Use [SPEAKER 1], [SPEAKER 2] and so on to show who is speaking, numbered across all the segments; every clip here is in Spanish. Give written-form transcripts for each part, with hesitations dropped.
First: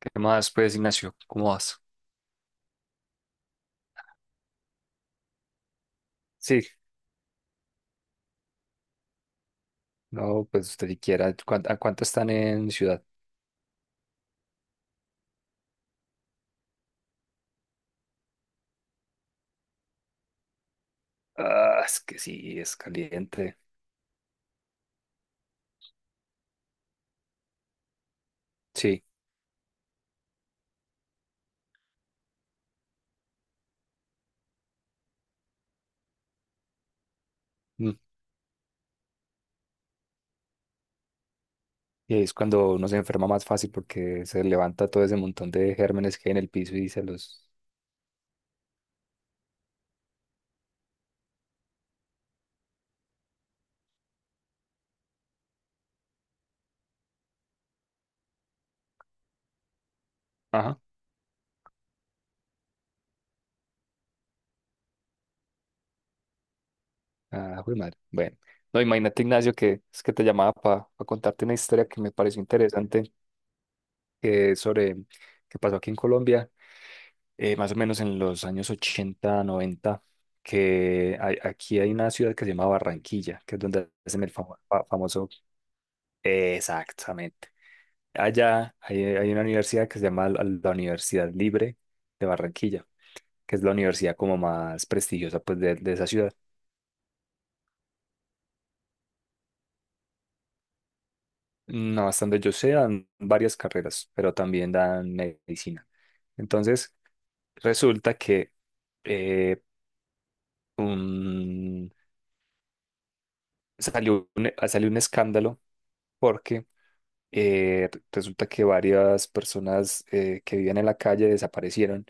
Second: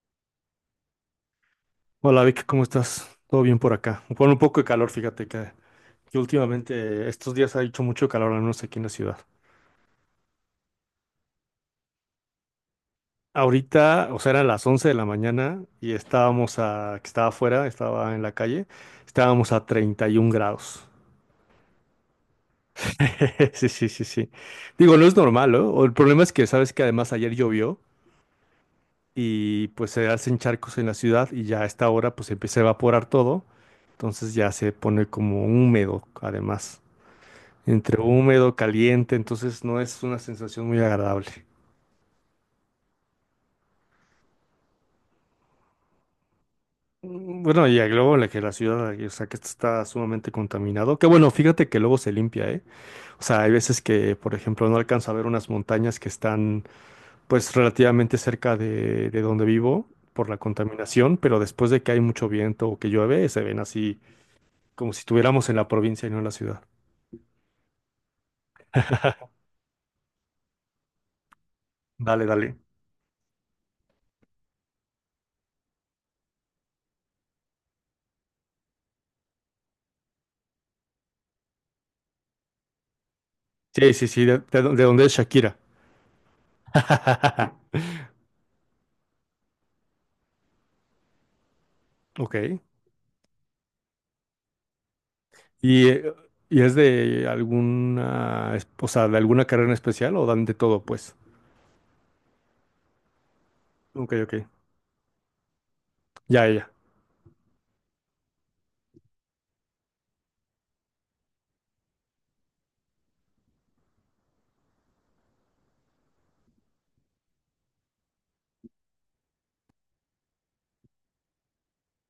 [SPEAKER 1] ¿Qué más, pues, Ignacio? ¿Cómo vas?
[SPEAKER 2] Hola Vic, ¿cómo estás? ¿Todo bien por acá? Con un poco de calor, fíjate que
[SPEAKER 1] Sí,
[SPEAKER 2] últimamente estos días ha hecho mucho calor, al menos aquí en la ciudad.
[SPEAKER 1] no, pues usted siquiera. ¿A cuánto están en ciudad?
[SPEAKER 2] Ahorita, o sea, eran las 11 de la mañana y que estaba afuera, estaba en la calle, estábamos a 31 grados.
[SPEAKER 1] Ah, es que sí, es caliente.
[SPEAKER 2] Sí, sí, sí, sí. Digo, no es normal, ¿no? O El problema es que sabes que además ayer llovió
[SPEAKER 1] Sí,
[SPEAKER 2] y pues se hacen charcos en la ciudad, y ya a esta hora pues empieza a evaporar todo, entonces ya se pone como húmedo además,
[SPEAKER 1] mm,
[SPEAKER 2] entre húmedo, caliente. Entonces no es una sensación muy agradable.
[SPEAKER 1] y ahí es cuando uno se enferma más fácil porque se levanta todo ese montón de gérmenes que hay en el piso y se
[SPEAKER 2] Mm,
[SPEAKER 1] los.
[SPEAKER 2] bueno, y luego la que la ciudad, o sea, que esto está sumamente contaminado, que bueno, fíjate que luego se limpia, ¿eh? O sea, hay veces que, por ejemplo, no alcanzo a ver unas montañas que están, pues, relativamente cerca de donde vivo por la
[SPEAKER 1] Ajá.
[SPEAKER 2] contaminación, pero después de que hay mucho viento o que llueve, se ven así como si estuviéramos en la provincia y no en la ciudad.
[SPEAKER 1] Ah, jue madre. Bueno, no, imagínate, Ignacio, que es que te llamaba para contarte una historia que me
[SPEAKER 2] Dale,
[SPEAKER 1] pareció
[SPEAKER 2] dale.
[SPEAKER 1] interesante. Que es sobre que pasó aquí en Colombia, más o menos en los años 80 y 90, que aquí hay una ciudad que se llama Barranquilla, que es donde
[SPEAKER 2] Sí, sí,
[SPEAKER 1] hacen
[SPEAKER 2] sí,
[SPEAKER 1] el
[SPEAKER 2] de, de de donde es
[SPEAKER 1] famoso...
[SPEAKER 2] Shakira.
[SPEAKER 1] Exactamente. Allá hay, hay una universidad que se llama la Universidad Libre de
[SPEAKER 2] Ok.
[SPEAKER 1] Barranquilla, que es la universidad como más prestigiosa, pues,
[SPEAKER 2] ¿Y,
[SPEAKER 1] de esa
[SPEAKER 2] eh,
[SPEAKER 1] ciudad.
[SPEAKER 2] y es de alguna, o sea, de alguna carrera en especial o dan de todo, pues?
[SPEAKER 1] No, hasta donde yo sé, dan varias carreras,
[SPEAKER 2] Ok,
[SPEAKER 1] pero
[SPEAKER 2] ok.
[SPEAKER 1] también dan medicina.
[SPEAKER 2] Ya, ya.
[SPEAKER 1] Entonces, resulta que eh, un salió un, salió un escándalo porque resulta que varias personas que vivían en la calle desaparecieron,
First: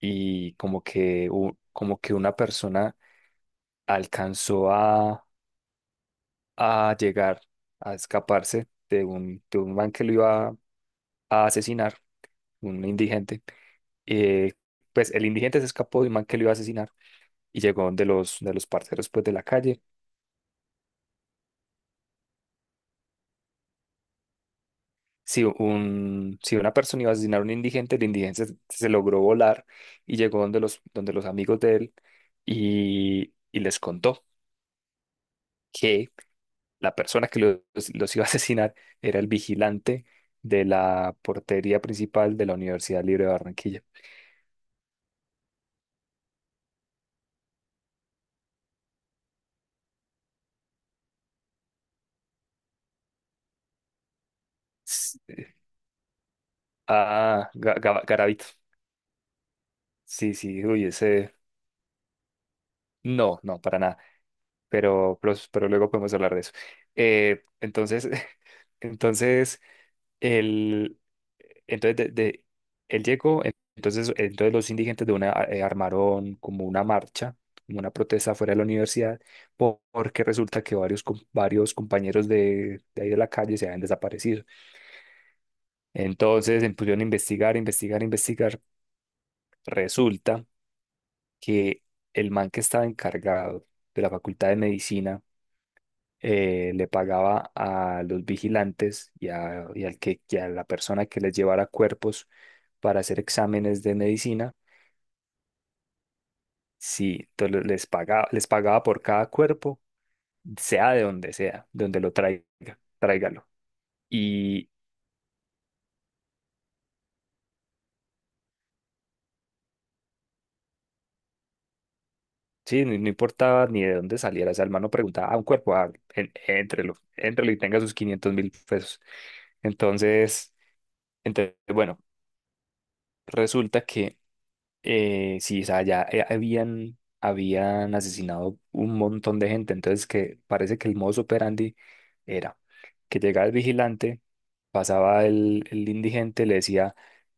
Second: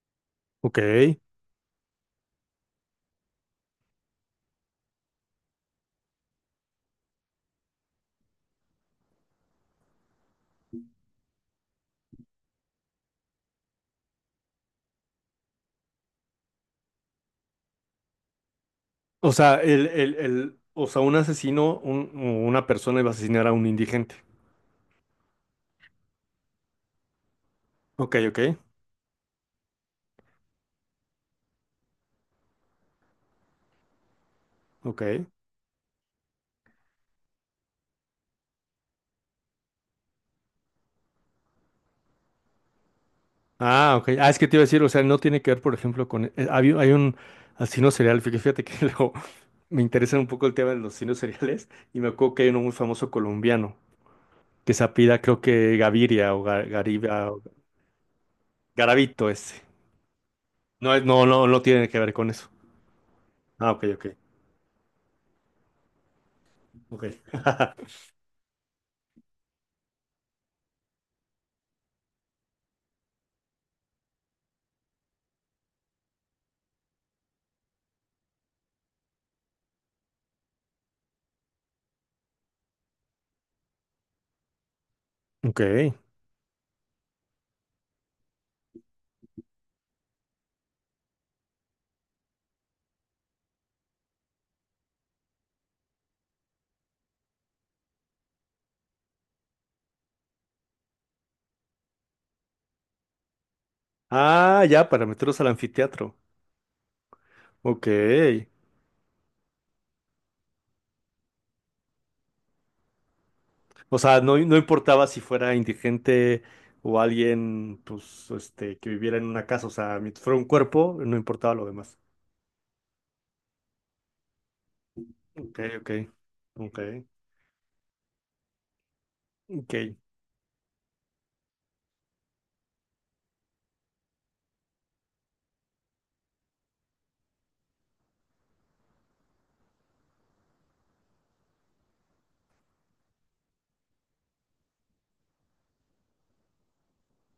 [SPEAKER 1] y
[SPEAKER 2] Ok.
[SPEAKER 1] como que, como que una persona alcanzó a llegar, a escaparse de un man que lo iba a asesinar, un indigente. Eh, pues el indigente se escapó de un man que lo iba a asesinar y llegó de los parceros, pues,
[SPEAKER 2] O
[SPEAKER 1] de la
[SPEAKER 2] sea,
[SPEAKER 1] calle.
[SPEAKER 2] o sea, un asesino, una persona iba a asesinar a un indigente.
[SPEAKER 1] Si, un, si una persona iba a asesinar a un indigente, el
[SPEAKER 2] Ok, ok,
[SPEAKER 1] indigente se, se logró volar y llegó donde los amigos de él, y les contó
[SPEAKER 2] ok.
[SPEAKER 1] que la persona que los iba a asesinar era el vigilante de la portería principal de la Universidad Libre de Barranquilla.
[SPEAKER 2] Ah, ok. Ah, es que te iba a decir, o sea, no tiene que ver, por ejemplo, con, hay, un hay un asesino serial, fíjate que luego me interesa un poco el tema de los asesinos seriales, y me acuerdo que hay uno muy famoso colombiano que se
[SPEAKER 1] S-
[SPEAKER 2] apida, creo que Gaviria o Gariba, o
[SPEAKER 1] Ah, Garavito.
[SPEAKER 2] Garavito, ese.
[SPEAKER 1] Sí, sí, uy,
[SPEAKER 2] No, no,
[SPEAKER 1] ese...
[SPEAKER 2] no, no tiene que ver con eso.
[SPEAKER 1] No, no,
[SPEAKER 2] Ah,
[SPEAKER 1] para
[SPEAKER 2] ok,
[SPEAKER 1] nada.
[SPEAKER 2] ok.
[SPEAKER 1] Pero luego podemos hablar de eso.
[SPEAKER 2] Ok.
[SPEAKER 1] Eh, entonces, entonces... El, entonces, él llegó, entonces, entonces los indigentes de una armaron como una marcha, como una protesta fuera de la universidad, porque resulta que varios, varios compañeros de ahí de la calle se habían desaparecido.
[SPEAKER 2] Ok.
[SPEAKER 1] Entonces se pusieron a investigar, investigar, investigar. Resulta que el man que estaba encargado de la Facultad de Medicina le pagaba a los vigilantes y, a, y al que, y a la persona que les llevara cuerpos para hacer exámenes de medicina.
[SPEAKER 2] Ah, ya, para meterlos al anfiteatro.
[SPEAKER 1] Sí, entonces
[SPEAKER 2] Ok.
[SPEAKER 1] les pagaba por cada cuerpo, sea, de donde lo traiga, tráigalo.
[SPEAKER 2] O sea, no, no
[SPEAKER 1] Y
[SPEAKER 2] importaba si fuera indigente o alguien, pues, este, que viviera en una casa. O sea, mientras fuera un cuerpo, no importaba lo demás.
[SPEAKER 1] sí, no, no importaba ni de dónde saliera. O sea, el man no preguntaba a un
[SPEAKER 2] Ok,
[SPEAKER 1] cuerpo,
[SPEAKER 2] ok.
[SPEAKER 1] ah,
[SPEAKER 2] Ok.
[SPEAKER 1] éntrelo, éntrelo y tenga sus 500.000 pesos.
[SPEAKER 2] Ok.
[SPEAKER 1] Entonces, entonces, bueno, resulta que sí, o sea, ya habían asesinado un montón de gente, entonces que parece que el modus operandi era que llegaba el vigilante, pasaba el indigente, le decía,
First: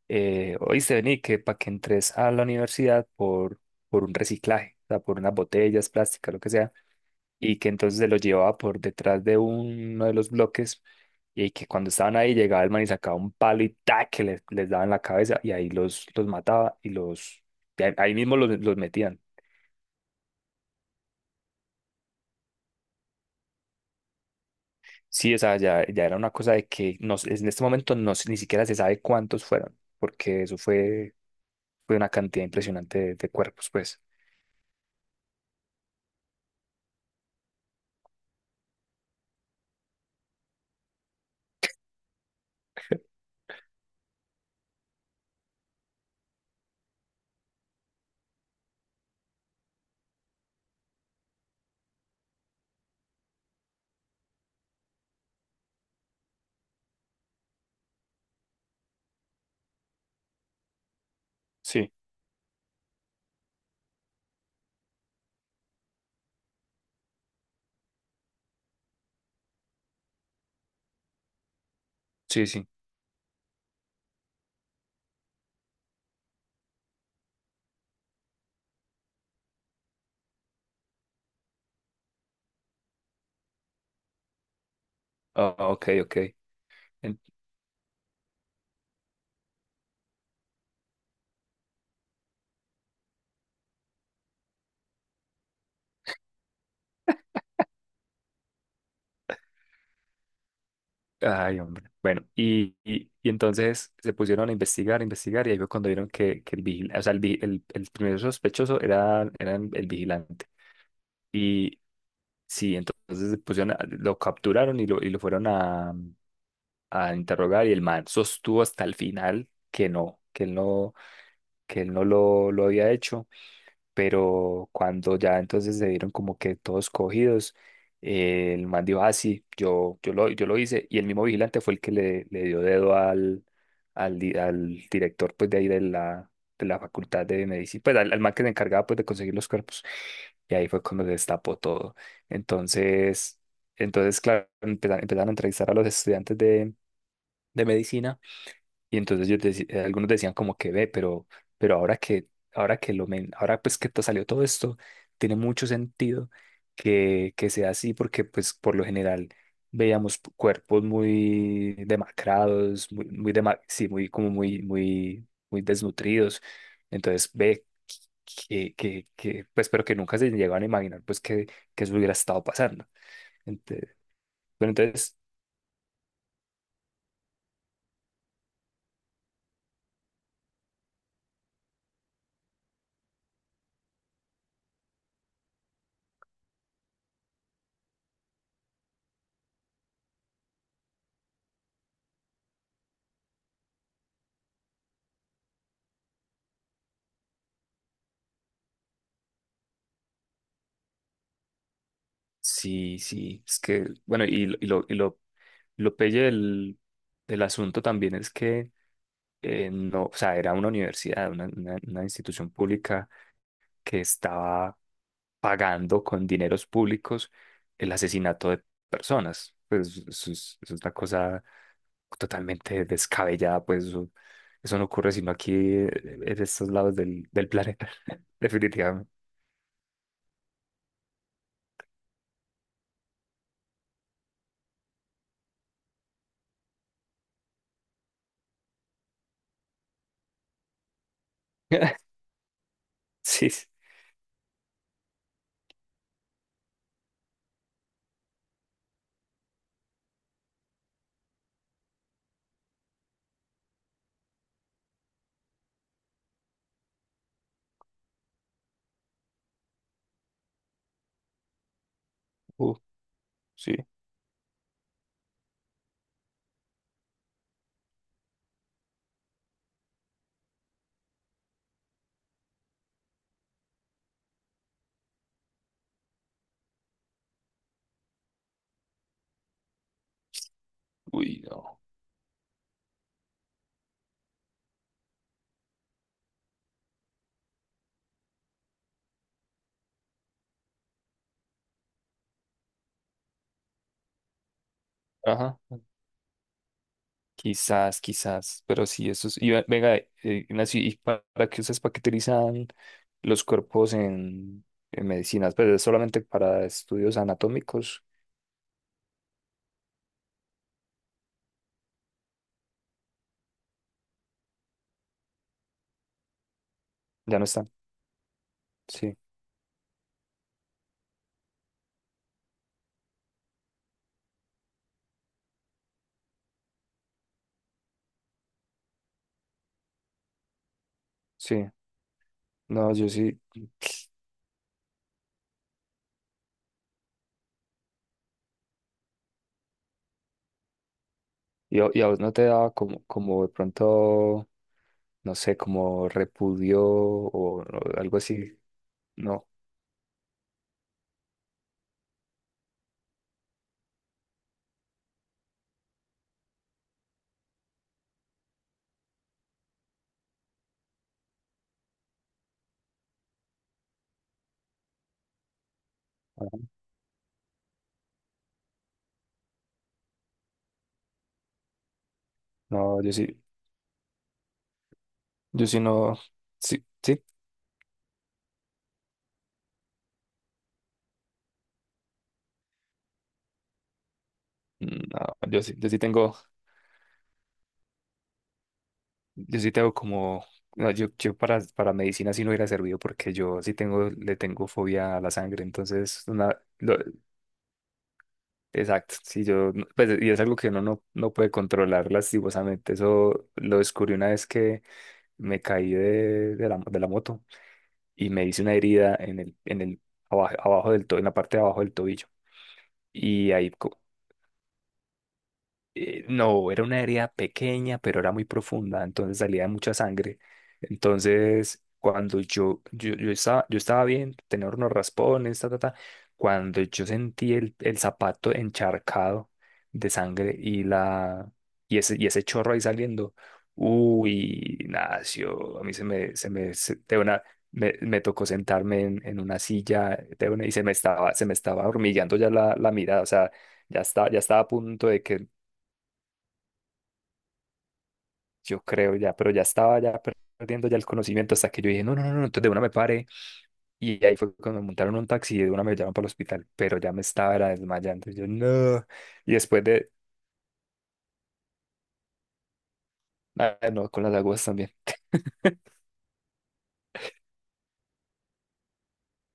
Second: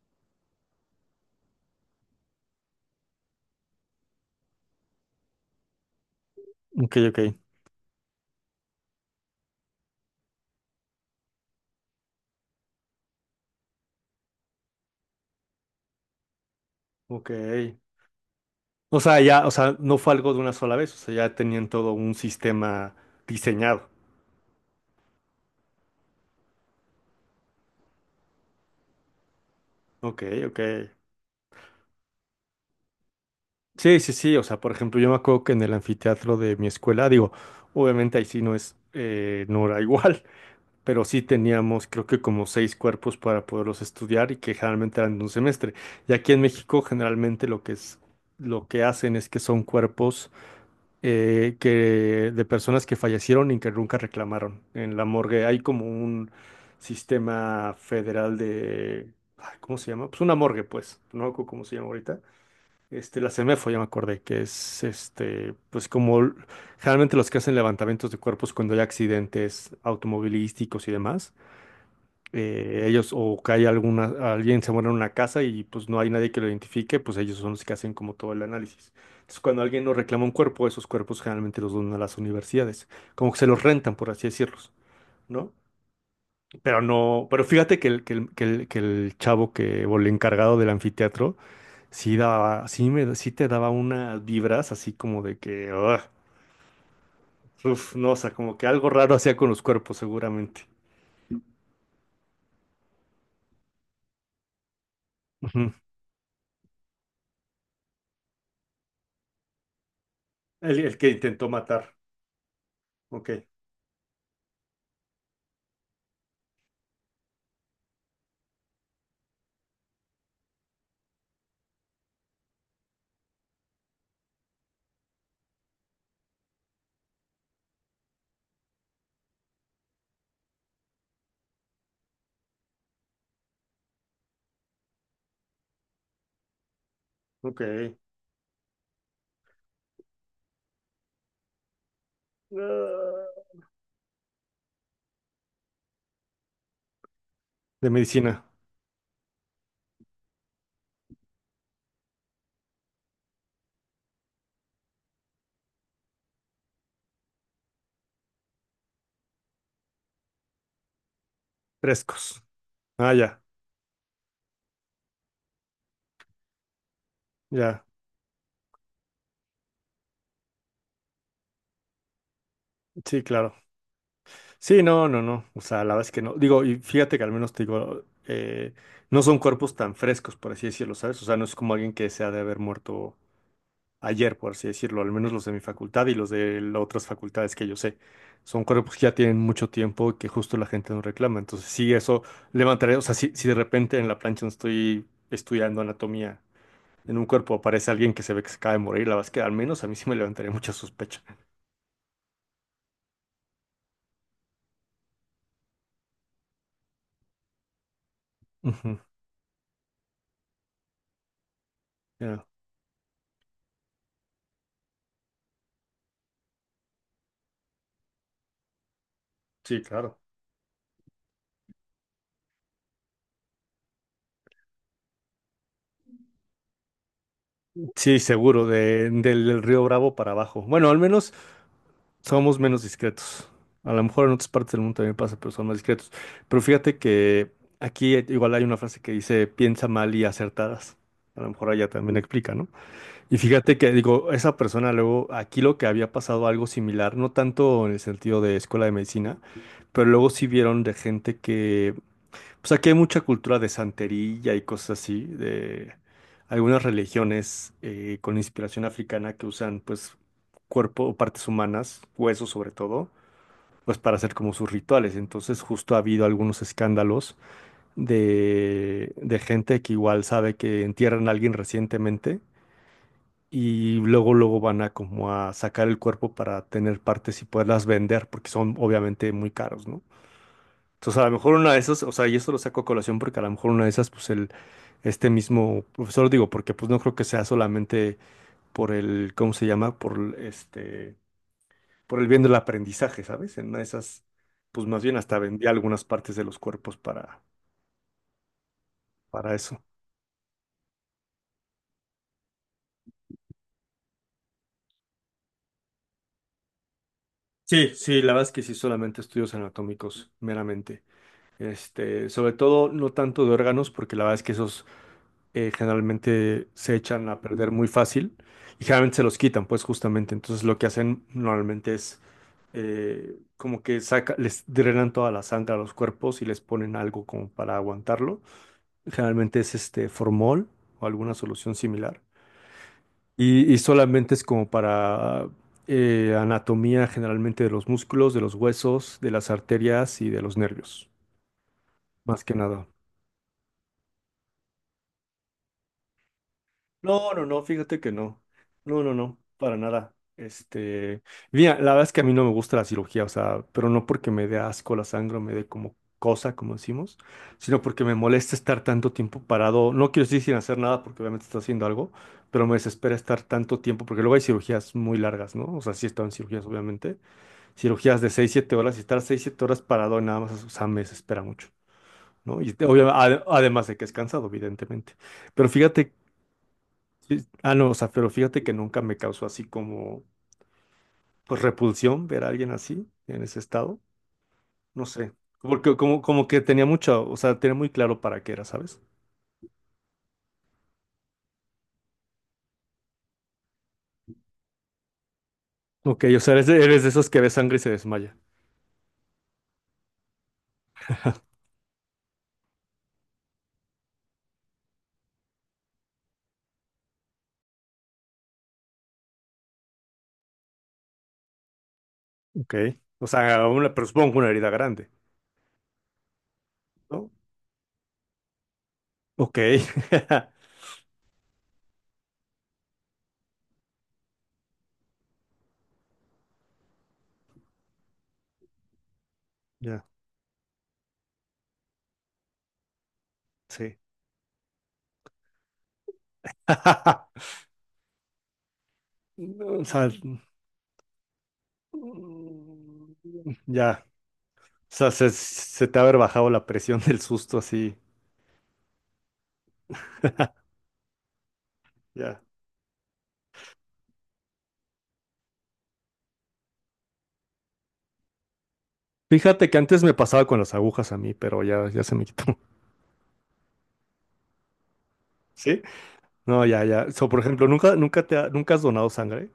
[SPEAKER 1] oíste, vení, que para que entres a la universidad por un reciclaje, o sea, por unas botellas plásticas, lo que sea,
[SPEAKER 2] Ok, ok.
[SPEAKER 1] y que entonces se lo llevaba por detrás de uno de los bloques, y que cuando estaban ahí llegaba el man y sacaba un palo y ¡tac!, que les daba en la cabeza y ahí los mataba y
[SPEAKER 2] Ok.
[SPEAKER 1] los y ahí ahí mismo los
[SPEAKER 2] O sea,
[SPEAKER 1] metían.
[SPEAKER 2] ya, o sea, no fue algo de una sola vez. O sea, ya tenían todo un sistema diseñado.
[SPEAKER 1] Sí, o sea, ya, ya era una cosa de que no, en este momento no, ni siquiera se sabe cuántos fueron,
[SPEAKER 2] Ok,
[SPEAKER 1] porque eso
[SPEAKER 2] ok.
[SPEAKER 1] fue, fue una cantidad impresionante de cuerpos,
[SPEAKER 2] Sí,
[SPEAKER 1] pues.
[SPEAKER 2] sí, sí. O sea, por ejemplo, yo me acuerdo que en el anfiteatro de mi escuela, digo, obviamente ahí sí no es, no era igual, pero sí teníamos creo que como seis cuerpos para poderlos estudiar, y que generalmente eran de un semestre. Y aquí en México generalmente lo que es, lo que hacen es que son cuerpos, que de personas que fallecieron y que nunca reclamaron. En la morgue hay como un sistema federal de, ay, ¿cómo se llama? Pues una morgue, pues. No me acuerdo cómo se llama
[SPEAKER 1] Sí,
[SPEAKER 2] ahorita, este, la CEMEFO, ya me acordé, que es, este, pues como generalmente los que hacen levantamientos de cuerpos cuando hay accidentes automovilísticos y demás,
[SPEAKER 1] sí, sí.
[SPEAKER 2] ellos, o que hay alguna, alguien se muere en una casa y pues no hay nadie que lo identifique, pues ellos son los que hacen como todo el análisis. Entonces, cuando alguien nos reclama un cuerpo, esos cuerpos generalmente los donan a las universidades, como que se los rentan, por así decirlos, ¿no?
[SPEAKER 1] Ah, ok, ok.
[SPEAKER 2] Pero no, pero fíjate que el chavo que, o el encargado del anfiteatro, sí te daba unas vibras así como de que, ugh, uf, no, o sea, como que algo raro hacía con los cuerpos, seguramente.
[SPEAKER 1] Ay, hombre. Bueno, y entonces se pusieron a investigar, y ahí fue
[SPEAKER 2] Ujú.
[SPEAKER 1] cuando vieron que el vigilante, o sea, el primer sospechoso era, era el vigilante.
[SPEAKER 2] El que intentó
[SPEAKER 1] Y
[SPEAKER 2] matar.
[SPEAKER 1] sí,
[SPEAKER 2] Ok,
[SPEAKER 1] entonces se pusieron a- lo capturaron y lo fueron a interrogar, y el man sostuvo hasta el final que no, que él no, que él no lo, lo había hecho, pero cuando ya entonces se vieron como que todos cogidos, el man dijo, ah, sí, yo, yo lo hice, y el mismo vigilante fue el que le dio dedo al, al director, pues, de ahí de la facultad de
[SPEAKER 2] ok.
[SPEAKER 1] medicina, pues, al, al man que se encargaba, pues, de conseguir los cuerpos, y ahí fue cuando se destapó todo. Entonces,
[SPEAKER 2] Ah.
[SPEAKER 1] entonces, claro, empezaron a entrevistar a los estudiantes de
[SPEAKER 2] De
[SPEAKER 1] medicina,
[SPEAKER 2] medicina,
[SPEAKER 1] y entonces yo algunos decían como que ve, pero ahora que, ahora que ahora pues que te salió todo esto, tiene mucho sentido que sea así, porque pues por lo general veíamos cuerpos muy
[SPEAKER 2] frescos.
[SPEAKER 1] demacrados, muy,
[SPEAKER 2] Ah, ya,
[SPEAKER 1] sí, muy, como muy, muy, muy desnutridos. Entonces ve
[SPEAKER 2] ya.
[SPEAKER 1] que, pues, pero que nunca se llegaban a imaginar pues que eso hubiera estado pasando.
[SPEAKER 2] Sí, claro.
[SPEAKER 1] Ente- bueno,
[SPEAKER 2] Sí, no,
[SPEAKER 1] entonces,
[SPEAKER 2] no, no. O sea, la verdad es que no. Digo, y fíjate que al menos te digo, no son cuerpos tan frescos, por así decirlo, ¿sabes? O sea, no es como alguien que se ha de haber muerto ayer, por así decirlo, al menos los de mi facultad y los de las otras facultades que yo sé. Son cuerpos que ya tienen mucho tiempo y que justo la gente no reclama. Entonces, sí, eso levantaría, o sea, si, si de repente en la plancha donde estoy estudiando anatomía, en un cuerpo aparece alguien que se ve que se acaba de morir, la verdad es que al menos a mí sí me levantaría mucha sospecha.
[SPEAKER 1] sí, sí, es que, bueno, y, y lo lo pelle del, del asunto también es que
[SPEAKER 2] Ujú,
[SPEAKER 1] no, o sea, era una universidad, una, una
[SPEAKER 2] ya.
[SPEAKER 1] institución pública que estaba pagando con dineros públicos el asesinato de personas.
[SPEAKER 2] Sí,
[SPEAKER 1] Pues
[SPEAKER 2] claro.
[SPEAKER 1] eso es una cosa totalmente descabellada, pues eso no ocurre sino aquí en estos lados del, del planeta,
[SPEAKER 2] Sí, seguro,
[SPEAKER 1] definitivamente.
[SPEAKER 2] del, del Río Bravo para abajo. Bueno, al menos somos menos discretos. A lo mejor en otras partes del mundo también pasa, pero son más discretos. Pero fíjate que aquí, igual hay una frase que dice piensa mal y acertadas. A lo mejor allá también explica, ¿no? Y
[SPEAKER 1] Sí, sí.
[SPEAKER 2] fíjate que, digo, esa persona luego, aquí lo que había pasado algo similar, no tanto en el sentido de escuela de medicina, pero luego sí vieron de gente que, pues aquí hay mucha cultura de santería y cosas así, de algunas religiones, con inspiración africana, que usan pues cuerpo o partes humanas, huesos sobre
[SPEAKER 1] Uh,
[SPEAKER 2] todo,
[SPEAKER 1] sí,
[SPEAKER 2] pues para hacer como sus rituales. Entonces justo ha habido algunos escándalos de gente que igual sabe que entierran a alguien recientemente y luego luego van a como a sacar el cuerpo para tener partes y poderlas vender porque son obviamente muy caros, ¿no? Entonces, a lo
[SPEAKER 1] uy,
[SPEAKER 2] mejor una de
[SPEAKER 1] no.
[SPEAKER 2] esas, o sea, y esto lo saco a colación porque a lo mejor una de esas, pues el, este mismo profesor, digo, porque pues no creo que sea solamente por el, ¿cómo se llama? Por el, este, por el bien del aprendizaje, ¿sabes? En una de esas, pues más bien hasta
[SPEAKER 1] Ajá.
[SPEAKER 2] vendía algunas partes de los cuerpos
[SPEAKER 1] Quizás, quizás, pero sí, eso es. Y
[SPEAKER 2] para eso.
[SPEAKER 1] venga, Ignacio, ¿y para qué ustedes paqueterizan los cuerpos en medicinas? Pues es solamente para estudios
[SPEAKER 2] Sí,
[SPEAKER 1] anatómicos.
[SPEAKER 2] sí, la verdad es que sí, solamente estudios anatómicos, meramente. Este, sobre todo, no tanto de órganos, porque la verdad es que esos, generalmente se echan
[SPEAKER 1] Ya
[SPEAKER 2] a
[SPEAKER 1] no
[SPEAKER 2] perder
[SPEAKER 1] están.
[SPEAKER 2] muy fácil, y
[SPEAKER 1] Sí,
[SPEAKER 2] generalmente se los quitan, pues justamente. Entonces lo que hacen normalmente es, como que saca, les drenan toda la sangre a los cuerpos y les ponen algo como para aguantarlo. Generalmente es este formol o alguna
[SPEAKER 1] sí.
[SPEAKER 2] solución similar.
[SPEAKER 1] No, yo sí.
[SPEAKER 2] Y solamente es como para, anatomía generalmente de los músculos, de los huesos, de las arterias y de los nervios,
[SPEAKER 1] Y a vos no
[SPEAKER 2] más
[SPEAKER 1] te
[SPEAKER 2] que
[SPEAKER 1] daba
[SPEAKER 2] nada.
[SPEAKER 1] como, como de pronto, no sé, como repudio
[SPEAKER 2] No, no, no,
[SPEAKER 1] o
[SPEAKER 2] fíjate que
[SPEAKER 1] algo
[SPEAKER 2] no.
[SPEAKER 1] así?
[SPEAKER 2] No, no, no,
[SPEAKER 1] No.
[SPEAKER 2] para nada. Este, mira, la verdad es que a mí no me gusta la cirugía, o sea, pero no porque me dé asco la sangre o me dé como cosa, como decimos, sino porque me molesta estar tanto tiempo parado. No quiero decir sin hacer nada porque obviamente está haciendo algo, pero me desespera estar tanto tiempo porque luego hay cirugías muy largas, ¿no? O sea, sí he estado en
[SPEAKER 1] Ajá.
[SPEAKER 2] cirugías, obviamente. Cirugías de 6, 7 horas, y estar 6, 7 horas parado nada más, o sea, me desespera mucho, ¿no? Y
[SPEAKER 1] No, yo sí.
[SPEAKER 2] obviamente, además de que es cansado, evidentemente.
[SPEAKER 1] Yo
[SPEAKER 2] Pero
[SPEAKER 1] sí
[SPEAKER 2] fíjate.
[SPEAKER 1] no. Sí, sí.
[SPEAKER 2] Sí. Ah, no, o sea, pero fíjate que nunca me causó así como, pues, repulsión ver a alguien así, en ese estado. No sé,
[SPEAKER 1] No, yo sí, yo
[SPEAKER 2] porque
[SPEAKER 1] sí
[SPEAKER 2] como,
[SPEAKER 1] tengo.
[SPEAKER 2] como que tenía mucho, o sea, tenía muy claro para qué era, ¿sabes?
[SPEAKER 1] Yo sí tengo como, no, yo para medicina sí no hubiera servido porque yo sí tengo, le tengo fobia a la sangre, entonces,
[SPEAKER 2] Ok, o sea,
[SPEAKER 1] una, lo-
[SPEAKER 2] eres de esos que ve sangre y se desmaya.
[SPEAKER 1] exacto, sí, yo, no- pues, y es algo que uno no, no puede controlar lastimosamente, eso lo descubrí una vez que me caí de la moto y me hice una herida en el, abajo, abajo del tobillo, en la parte de abajo del tobillo,
[SPEAKER 2] Ok. O
[SPEAKER 1] y
[SPEAKER 2] sea,
[SPEAKER 1] ahí
[SPEAKER 2] una, pero supongo que una herida grande,
[SPEAKER 1] no, era una herida
[SPEAKER 2] ¿no?
[SPEAKER 1] pequeña, pero era muy profunda, entonces
[SPEAKER 2] Ok.
[SPEAKER 1] salía mucha sangre. Entonces, cuando yo, yo estaba bien, tenía unos raspones, ta, ta, ta, cuando yo sentí el zapato encharcado
[SPEAKER 2] Ya,
[SPEAKER 1] de sangre y, la, y ese chorro ahí saliendo,
[SPEAKER 2] sí.
[SPEAKER 1] uy, nació, a mí se me, de una, me tocó sentarme en una
[SPEAKER 2] O sea,
[SPEAKER 1] silla de una, y se me estaba hormigueando ya la
[SPEAKER 2] mm,
[SPEAKER 1] mirada, o sea,
[SPEAKER 2] ya,
[SPEAKER 1] ya estaba a
[SPEAKER 2] o
[SPEAKER 1] punto
[SPEAKER 2] sea,
[SPEAKER 1] de
[SPEAKER 2] se,
[SPEAKER 1] que
[SPEAKER 2] se te ha haber bajado la presión del susto así,
[SPEAKER 1] yo creo ya, pero ya estaba ya perdiendo ya el conocimiento hasta que yo dije, no, no, no,
[SPEAKER 2] ya.
[SPEAKER 1] no, entonces de una me paré y ahí fue cuando me montaron un taxi y de una me llevaron para el hospital, pero ya me estaba era desmayando, y yo no, y
[SPEAKER 2] Fíjate que
[SPEAKER 1] después
[SPEAKER 2] antes
[SPEAKER 1] de,
[SPEAKER 2] me pasaba con las agujas a mí, pero ya, ya se me quitó.
[SPEAKER 1] ah, no, con las aguas también.
[SPEAKER 2] ¿Sí? No, ya, ya. So, por ejemplo, nunca nunca has donado sangre.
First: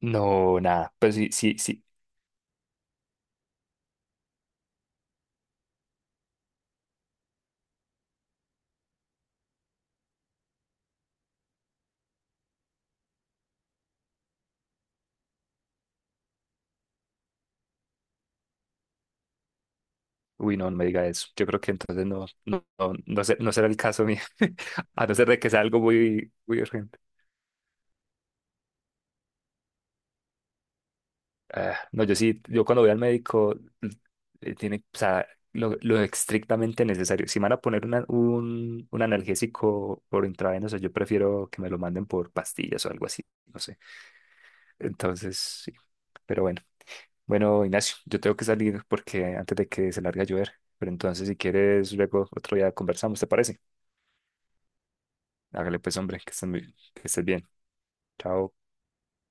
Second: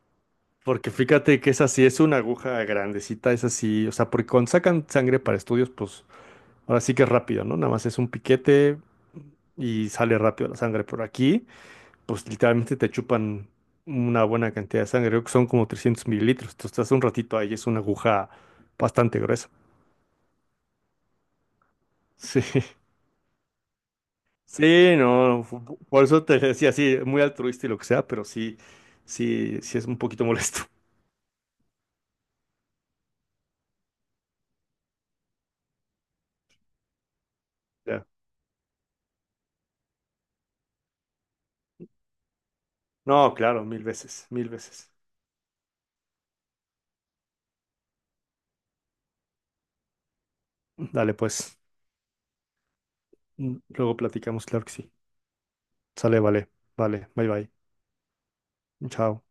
[SPEAKER 1] No,
[SPEAKER 2] Porque
[SPEAKER 1] nada, pues sí,
[SPEAKER 2] fíjate que
[SPEAKER 1] sí,
[SPEAKER 2] esa
[SPEAKER 1] sí.
[SPEAKER 2] sí es una aguja grandecita, es así. O sea, porque cuando sacan sangre para estudios, pues ahora sí que es rápido, ¿no? Nada más es un piquete y sale rápido la sangre. Por aquí, pues literalmente te chupan una buena cantidad de sangre. Creo que son como 300 mililitros. Tú estás un ratito ahí, es una aguja bastante gruesa.
[SPEAKER 1] Uy, no, no me diga eso. Yo creo que entonces no, no,
[SPEAKER 2] Sí.
[SPEAKER 1] no, no, no será el caso mío,
[SPEAKER 2] Sí,
[SPEAKER 1] a no ser de
[SPEAKER 2] no,
[SPEAKER 1] que sea algo
[SPEAKER 2] por eso
[SPEAKER 1] muy,
[SPEAKER 2] te
[SPEAKER 1] muy
[SPEAKER 2] decía, sí,
[SPEAKER 1] urgente.
[SPEAKER 2] muy altruista y lo que sea, pero sí, sí es un poquito molesto.
[SPEAKER 1] Ah, no, yo sí, yo cuando voy al médico, tiene, o sea, lo estrictamente necesario. Si me van a poner
[SPEAKER 2] Ya.
[SPEAKER 1] un analgésico por intravenoso, yo prefiero que me lo manden por pastillas o algo así,
[SPEAKER 2] No,
[SPEAKER 1] no
[SPEAKER 2] claro,
[SPEAKER 1] sé.
[SPEAKER 2] mil veces, mil veces.
[SPEAKER 1] Entonces, sí. Pero bueno, bueno, Ignacio, yo tengo que salir porque antes de que se largue a llover. Pero
[SPEAKER 2] Dale,
[SPEAKER 1] entonces, si
[SPEAKER 2] pues,
[SPEAKER 1] quieres, luego otro día conversamos, ¿te
[SPEAKER 2] mm,
[SPEAKER 1] parece?
[SPEAKER 2] luego platicamos, claro que sí.
[SPEAKER 1] Hágale pues, hombre,
[SPEAKER 2] Sale,
[SPEAKER 1] que
[SPEAKER 2] vale,
[SPEAKER 1] estés muy- que
[SPEAKER 2] vale,
[SPEAKER 1] estés
[SPEAKER 2] bye
[SPEAKER 1] bien.
[SPEAKER 2] bye,
[SPEAKER 1] Chao.
[SPEAKER 2] chao.